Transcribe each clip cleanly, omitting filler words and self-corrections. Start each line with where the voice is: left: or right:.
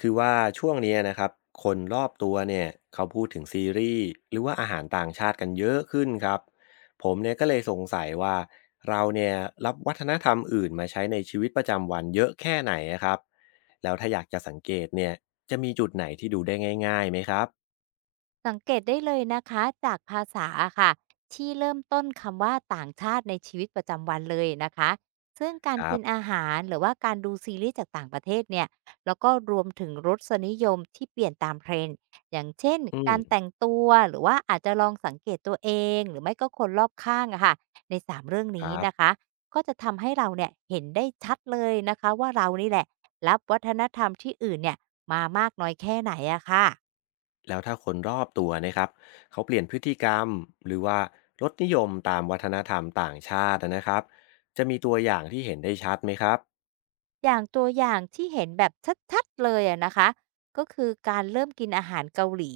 left: คือว่าช่วงเนี้ยนะครับคนรอบตัวเนี่ยเขาพูดถึงซีรีส์หรือว่าอาหารต่างชาติกันเยอะขึ้นครับผมเนี่ยก็เลยสงสัยว่าเราเนี่ยรับวัฒนธรรมอื่นมาใช้ในชีวิตประจำวันเยอะแค่ไหนอะครับแล้วถ้าอยากจะสังเกตเนี่ยจะมีจุดไหนที่ดูได้ง่ายๆไหมครับ
right: สังเกตได้เลยนะคะจากภาษาค่ะที่เริ่มต้นคำว่าต่างชาติในชีวิตประจำวันเลยนะคะซึ่งกา
left: ค
right: ร
left: รั
right: กิ
left: บ
right: นอาหารหรือว่าการดูซีรีส์จากต่างประเทศเนี่ยแล้วก็รวมถึงรสนิยมที่เปลี่ยนตามเทรนด์อย่างเช่น
left: อืม
right: การแต่งตัวหรือว่าอาจจะลองสังเกตตัวเองหรือไม่ก็คนรอบข้างอะค่ะในสามเรื่อง
left: ค
right: นี้
left: รับ
right: นะคะก็จะทำให้เราเนี่ยเห็นได้ชัดเลยนะคะว่าเรานี่แหละรับวัฒนธรรมที่อื่นเนี่ยมามากน้อยแค่ไหนอะค่ะ
left: แล้วถ้าคนรอบตัวนะครับเขาเปลี่ยนพฤติกรรมหรือว่ารสนิยมตามวัฒนธรรมต่างชาตินะครับจะมีตัวอย่างที่เห็นได้ชัดไหมครับ
right: อย่างตัวอย่างที่เห็นแบบชัดๆเลยอะนะคะก็คือการเริ่มกินอาหารเกาหลี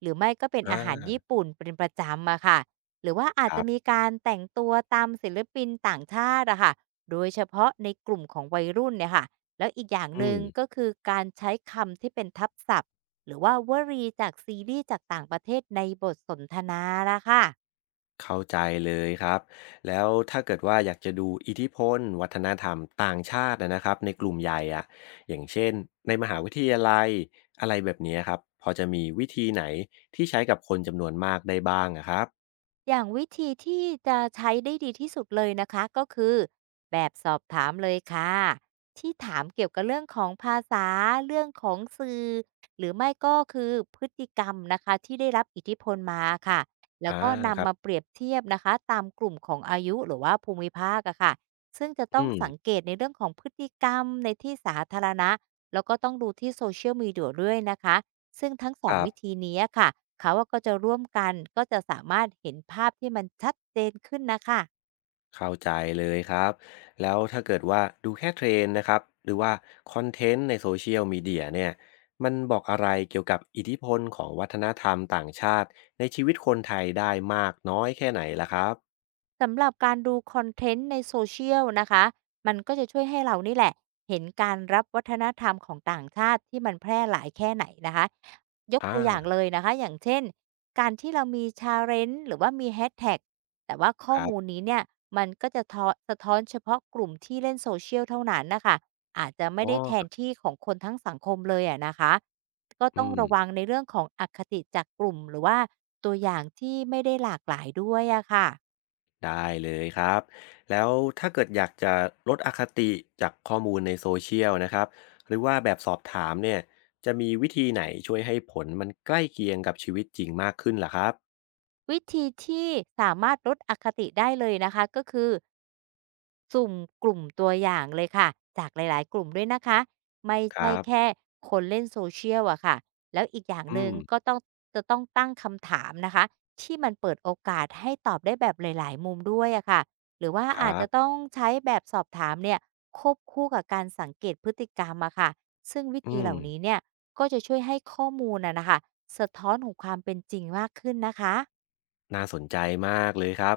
right: หรือไม่ก็เป็นอาหาร
left: อ่า
right: ญี่ปุ่นเป็นประจำอะค่ะหรือว่า
left: ค
right: อาจ
left: รั
right: จะ
left: บ
right: มีการแต่งตัวตามศิลปินต่างชาติอะค่ะโดยเฉพาะในกลุ่มของวัยรุ่นเนี่ยค่ะแล้วอีกอย่าง
left: อื
right: หนึ่
left: ม
right: งก็คือการใช้คำที่เป็นทับศัพท์หรือว่าวลีจากซีรีส์จากต่างประเทศในบทสนทนาละค่ะ
left: เข้าใจเลยครับแล้วถ้าเกิดว่าอยากจะดูอิทธิพลวัฒนธรรมต่างชาตินะครับในกลุ่มใหญ่อะอย่างเช่นในมหาวิทยาลัยอะไรแบบนี้ครับพอจะมีวิธีไหนที่ใช้กับคนจำนวนมากได้บ้างอะครับ
right: อย่างวิธีที่จะใช้ได้ดีที่สุดเลยนะคะก็คือแบบสอบถามเลยค่ะที่ถามเกี่ยวกับเรื่องของภาษาเรื่องของสื่อหรือไม่ก็คือพฤติกรรมนะคะที่ได้รับอิทธิพลมาค่ะแล้
left: อา
right: วก็
left: ครั
right: นำมา
left: บ
right: เปรียบเทียบนะคะตามกลุ่มของอายุหรือว่าภูมิภาคอะค่ะซึ่งจะต้อ
left: อื
right: ง
left: ม
right: สังเกตในเรื่องของพฤติกรรมในที่สาธารณะแล้วก็ต้องดูที่โซเชียลมีเดียด้วยนะคะ ซึ่งทั้งส
left: ค
right: อง
left: รั
right: วิธี
left: บ
right: นี้ค่ะเขาก็จะร่วมกันก็จะสามารถเห็นภาพที่มันชัดเจนขึ้นนะคะ
left: เข้าใจเลยครับแล้วถ้าเกิดว่าดูแค่เทรนด์นะครับหรือว่าคอนเทนต์ในโซเชียลมีเดียเนี่ยมันบอกอะไรเกี่ยวกับอิทธิพลของวัฒนธรรมต่างชาติในชีวิตคนไทยได้มากน้อยแค่ไหนล่ะครับ
right: สำหรับการดูคอนเทนต์ใน Social นะคะมันก็จะช่วยให้เรานี่แหละเห็นการรับวัฒนธรรมของต่างชาติที่มันแพร่หลายแค่ไหนนะคะยก
left: อ่า
right: ตัวอย่างเลยนะคะอย่างเช่นการที่เรามี Challenge หรือว่ามี h a ชแ t ็กแต่ว่าข้
left: ค
right: อ
left: รับ
right: มูลนี้เนี่ยมันก็จะสะท้อนเฉพาะกลุ่มที่เล่น Social เชียลเท่านั้นนะคะอาจจะไม่
left: อ๋อ
right: ได้แท
left: ครั
right: น
left: บ
right: ที่ของคนทั้งสังคมเลยอะนะคะก็ต้
left: อื
right: อง
left: ม
right: ระวังในเรื่องของอคติจากกลุ่มหรือว่าตัวอย่างที่ไม่ได้หลากหลายด้วยอะค่ะ
left: ได้เลยครับแล้วถ้าเกิดอยากจะลดอคติจากข้อมูลในโซเชียลนะครับหรือว่าแบบสอบถามเนี่ยจะมีวิธีไหนช่วยให้ผลมันใกล้เคียงกับชีวิตจริงมากขึ้นล่ะครับ
right: วิธีที่สามารถลดอคติได้เลยนะคะก็คือสุ่มกลุ่มตัวอย่างเลยค่ะจากหลายๆกลุ่มด้วยนะคะไม่
left: ค
right: ใช่
left: รับ
right: แค่คนเล่น s o ช i a l อะค่ะแล้วอีกอย่างห
left: อื
right: นึ่ง
left: ม
right: ก็ต้องจะต้องตั้งคำถามนะคะที่มันเปิดโอกาสให้ตอบได้แบบหลายๆมุมด้วยอะค่ะหรือว่า
left: ค
right: อาจ
left: รับ
right: จะต้องใช้แบบสอบถามเนี่ยควบคู่กับการสังเกตพฤติกรรมอะค่ะซึ่งวิ
left: อื
right: ธี
left: ม
right: เหล่านี้เนี่ยก็จะช่วยให้ข้อมูลอะนะคะสะท้อนของความเป็นจริงมากขึ้นนะคะ
left: น่าสนใจมากเลยครับ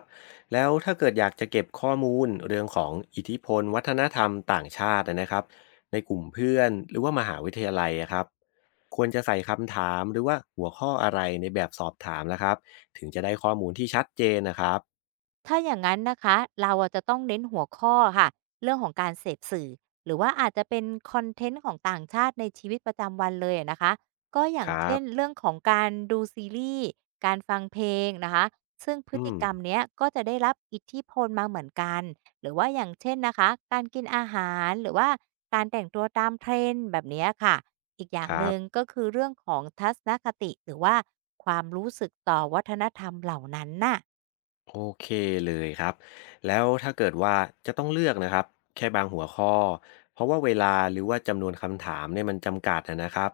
left: แล้วถ้าเกิดอยากจะเก็บข้อมูลเรื่องของอิทธิพลวัฒนธรรมต่างชาตินะครับในกลุ่มเพื่อนหรือว่ามหาวิทยาลัยอะครับควรจะใส่คำถามหรือว่าหัวข้ออะไรในแบบสอบถามนะครับถึงจะได้ข้อมูลที่ชัดเจนนะครับ
right: ถ้าอย่างนั้นนะคะเราอะจะต้องเน้นหัวข้อค่ะเรื่องของการเสพสื่อหรือว่าอาจจะเป็นคอนเทนต์ของต่างชาติในชีวิตประจำวันเลยอะนะคะก็อ
left: ค
right: ย่าง
left: รั
right: เช่น
left: บ
right: เรื่องของการดูซีรีส์การฟังเพลงนะคะซึ่งพฤ
left: อื
right: ติ
left: ม
right: กรรมเนี้ยก็จะได้รับอิทธิพลมาเหมือนกันหรือว่าอย่างเช่นนะคะการกินอาหารหรือว่าการแต่งตัวตาม t r e n แบบเนี้ยค่ะอีกอย่า
left: ค
right: ง
left: รั
right: หนึ่ง
left: บ
right: ก็คือเรื่องของทัศนคติหรือว่าความรู้สึกต่อวัฒนธรรมเหล่านั้นน่ะ
left: โอเคเลยครับแล้วถ้าเกิดว่าจะต้องเลือกนะครับแค่บางหัวข้อเพราะว่าเวลาหรือว่าจำนวนคำถามเนี่ยมันจำกัดนะครับ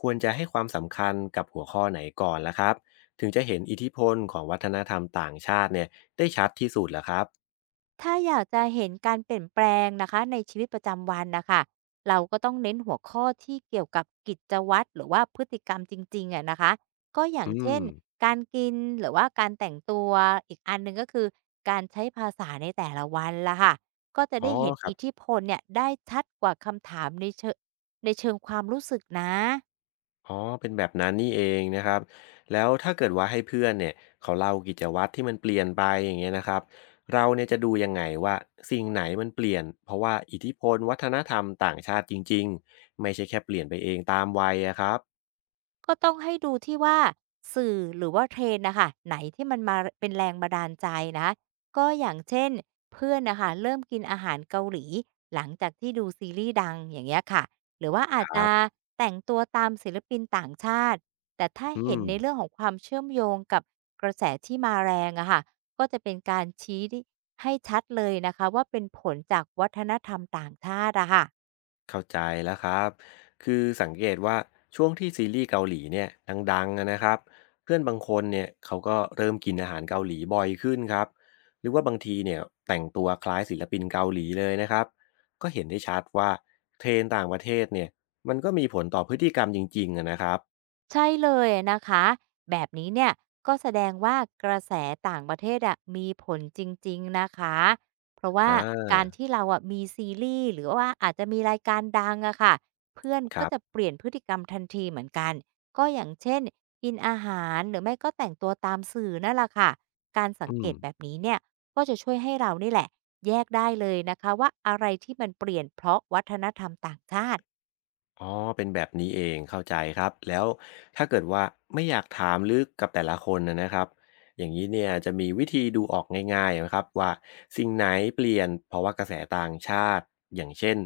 left: ควรจะให้ความสำคัญกับหัวข้อไหนก่อนล่ะครับถึงจะเห็นอิทธิพลของวัฒนธรรมต่างชาติเนี่ยได้ชัดที่สุดล่ะครับ
right: ถ้าอยากจะเห็นการเปลี่ยนแปลงนะคะในชีวิตประจำวันนะคะเราก็ต้องเน้นหัวข้อที่เกี่ยวกับกิจวัตรหรือว่าพฤติกรรมจริงๆอะนะคะก็อย่า
left: อื
right: ง
left: ม
right: เช่นการกินหรือว่าการแต่งตัวอีกอันหนึ่งก็คือการใช้ภาษาในแต่ละวันละค่ะก็จะ
left: อ๋อ
right: ได้เห็น
left: ครับ
right: อิทธิพลเนี่ยได้ชัดกว่าคำถามในเชิงความรู้สึกนะ
left: อ๋อเป็นแบบนั้นนี่เองนะครับ แล้วถ้าเกิดว่าให้เพื่อนเนี่ยเขาเล่ากิจวัตรที่มันเปลี่ยนไปอย่างเงี้ยนะครับ เราเนี่ยจะดูยังไงว่าสิ่งไหนมันเปลี่ยนเพราะว่าอิทธิพลวัฒนธรรมต่างชาติจริงๆไม่ใช่แค่เปลี่ยนไปเองตามวัยอะครับ
right: ก็ต้องให้ดูที่ว่าสื่อหรือว่าเทรน n นะคะไหนที่มันมาเป็นแรงบันดาลใจนะก็อย่างเช่นเพื่อนนะคะเริ่มกินอาหารเกาหลีหลังจากที่ดูซีรีส์ดังอย่างเงี้ยค่ะหรือว่า
left: ค
right: อาจ
left: รั
right: จะ
left: บ
right: แต่งตัวตามศิลปินต่างชาติแต่ถ้า
left: อื
right: เห็
left: ม
right: นในเรื่องของความเชื่อมโยงกับกระแสที่มาแรงอะค่ะก็จะเป็นการชี้ให้ชัดเลยนะคะว่าเป็นผลจากวัฒนธรรมต่างชาติอะค่ะ
left: เข้าใจแล้วครับ คือสังเกตว่าช่วงที่ซีรีส์เกาหลีเนี่ยดังๆอะนะครับเพื่อนบางคนเนี่ยเขาก็เริ่มกินอาหารเกาหลีบ่อยขึ้นครับหรือว่าบางทีเนี่ยแต่งตัวคล้ายศิลปินเกาหลีเลยนะครับก็เห็นได้ชัดว่าเทรนด์ต่างประเทศเนี่ยมันก็มีผลต่อพฤติกรรมจริงๆอะนะครับ
right: ใช่เลยนะคะแบบนี้เนี่ยก็แสดงว่ากระแสต่างประเทศอะมีผลจริงๆนะคะเพราะว่า
left: อ่า
right: การที่เราอะมีซีรีส์หรือว่าอาจจะมีรายการดังอะค่ะเพื่อน
left: ค
right: ก็
left: รั
right: จะ
left: บ
right: เปลี่ยนพฤติกรรมทันทีเหมือนกันก็อย่างเช่นกินอาหารหรือไม่ก็แต่งตัวตามสื่อนั่นแหละค่ะการสั
left: อื
right: งเก
left: ม
right: ตแบบนี้เนี่ยก็จะช่วยให้เรานี่แหละแยกได้เลยนะคะว่าอะไรที่มันเปลี่ยนเพราะวัฒนธรรมต่างชาติ
left: อ๋อเป็นแบบนี้เองเข้าใจครับแล้วถ้าเกิดว่าไม่อยากถามลึกกับแต่ละคนนะครับอย่างนี้เนี่ยจะมีวิธีดูออกง่ายๆไหมครับว่าสิ่งไหนเปลี่ยนเพราะว่ากระแสต่างชาติอย่างเช่น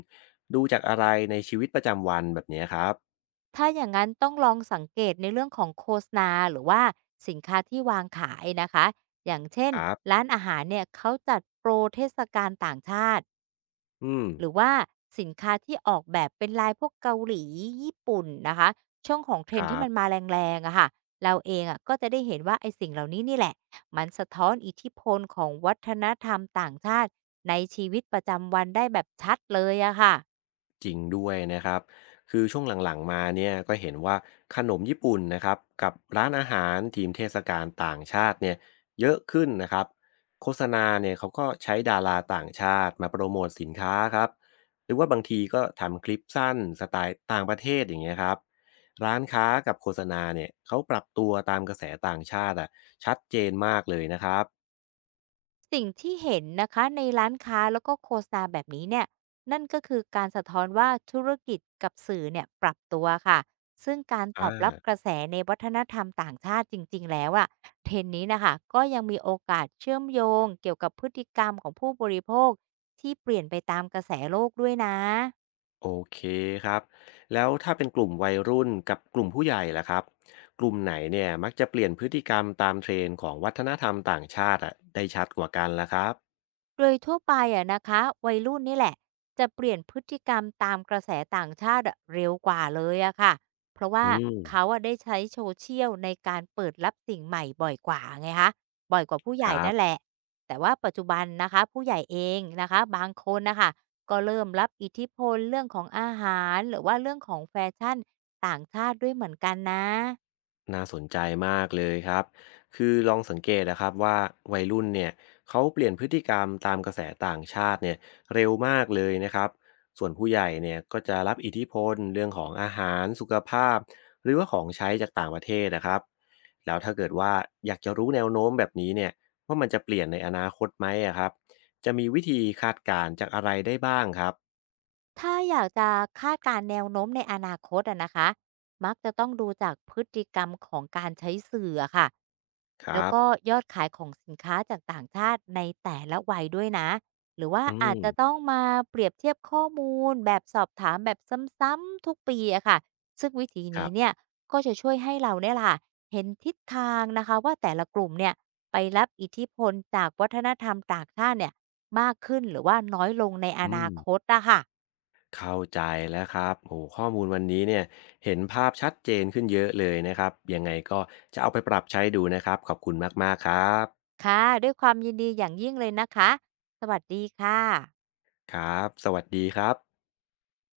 left: ดูจากอะไรในชีวิตประจำวันแบบเนี้ยครับ
right: ถ้าอย่างนั้นต้องลองสังเกตในเรื่องของโฆษณาหรือว่าสินค้าที่วางขายนะคะอย่างเช่น
left: ครับ
right: ร้านอาหารเนี่ยเขาจัดโปรเทศกาลต่างชาติ
left: อืม
right: หรือว่าสินค้าที่ออกแบบเป็นลายพวกเกาหลีญี่ปุ่นนะคะช่วงของ t r
left: ค
right: e นด์
left: รั
right: ที่มันมา
left: บ
right: แรงๆอะค่ะเราเองอะก็จะได้เห็นว่าไอ้สิ่งเหล่านี้นี่แหละมันสะท้อนอิทธิพลของวัฒนธรรมต่างชาติในชีวิตประจำวันได้แบบชัดเลยอะค่ะ
left: จริงด้วยนะครับคือช่วงหลังๆมาเนี่ยก็เห็นว่าขนมญี่ปุ่นนะครับกับร้านอาหารทีมเทศกาลต่างชาติเนี่ยเยอะขึ้นนะครับโฆษณาเนี่ยเขาก็ใช้ดาราต่างชาติมาโปรโมทสินค้าครับหรือว่าบางทีก็ทำคลิปสั้นสไตล์ต่างประเทศอย่างเงี้ยครับร้านค้ากับโฆษณาเนี่ยเขาปรับตัวตามกระแสต่างชาติอ่ะชัดเจนมากเลยนะครับ
right: สิ่งที่เห็นนะคะในร้านค้าแล้วก็โฆษณาแบบนี้เนี่ยนั่นก็คือการสะท้อนว่าธุรกิจกับสื่อเนี่ยปรับตัวค่ะซึ่งการต
left: อ่า
right: อบรับกระแสในวัฒนธรรมต่างชาติจริงๆแล้วอะเทรนด์นี้นะคะก็ยังมีโอกาสเชื่อมโยงเกี่ยวกับพฤติกรรมของผู้บริโภคที่เปลี่ยนไปตามกระแสโลกด้วยนะ
left: โอเคครับแล้วถ้าเป็นกลุ่มวัยรุ่นกับกลุ่มผู้ใหญ่ล่ะครับกลุ่มไหนเนี่ยมักจะเปลี่ยนพฤติกรรมตามเทรนด์ของวัฒนธรรมต่างชาติอะได้ชัดกว่ากันล่ะครับ
right: โดยทั่วไปอะนะคะวัยรุ่นนี่แหละจะเปลี่ยนพฤติกรรมตามกระแสต่างชาติอะเร็วกว่าเลยอะค่ะเพราะ
left: อื
right: ว่า
left: ม
right: เขาอะได้ใช้โซเชียลในการเปิดรับสิ่งใหม่บ่อยกว่าไงคะบ่อยกว่าผู้ให
left: ค
right: ญ่
left: รับ
right: นั่นแหละแต่ว่าปัจจุบันนะคะผู้ใหญ่เองนะคะบางคนนะคะก็เริ่มรับอิทธิพลเรื่องของอาหารหรือว่าเรื่องของแฟชั่นต่างชาติด้วยเหมือนกันนะ
left: น่าสนใจมากเลยครับ คือลองสังเกตนะครับว่าวัยรุ่นเนี่ยเขาเปลี่ยนพฤติกรรมตามกระแสต่างชาติเนี่ยเร็วมากเลยนะครับส่วนผู้ใหญ่เนี่ยก็จะรับอิทธิพลเรื่องของอาหารสุขภาพหรือว่าของใช้จากต่างประเทศนะครับแล้วถ้าเกิดว่าอยากจะรู้แนวโน้มแบบนี้เนี่ยว่ามันจะเปลี่ยนในอนาคตไหมอะครับจะมีวิธีคาดการณ์จากอะไรได้บ้างครับ
right: ถ้าอยากจะคาดการณ์แนวโน้มในอนาคตอะนะคะมักจะต้องดูจากพฤติกรรมของการใช้สื่ออะค่ะ
left: ค
right: แล้
left: รั
right: ว
left: บ
right: ก็ยอดขายของสินค้าจากต่างชาติในแต่ละวัยด้วยนะ หรือว่า
left: อื
right: อา
left: ม
right: จจะต้องมาเปรียบเทียบข้อมูลแบบสอบถามแบบซ้ำๆทุกปีอะค่ะซึ่งวิธี
left: ครั
right: นี้
left: บ
right: เนี่ยก็จะช่วยให้เราเนี่ยล่ะเห็นทิศทางนะคะว่าแต่ละกลุ่มเนี่ยไปรับอิทธิพลจากวัฒนธรรมต่างชาติเนี่ยมากขึ้นหรือว่าน้อยลงในอ
left: อืม
right: นาคตอะค่ะ
left: เข้าใจแล้วครับโอ้โข้อมูลวันนี้เนี่ยเห็นภาพชัดเจนขึ้นเยอะเลยนะครับ ยังไงก็จะเอาไปปรับใช้ดูนะครับ ขอบคุณมากๆครับ
right: ค่ะด้วยความยินดีอย่างยิ่งเลยนะคะสวัสดีค่ะ
left: ครับสวัสดีครับ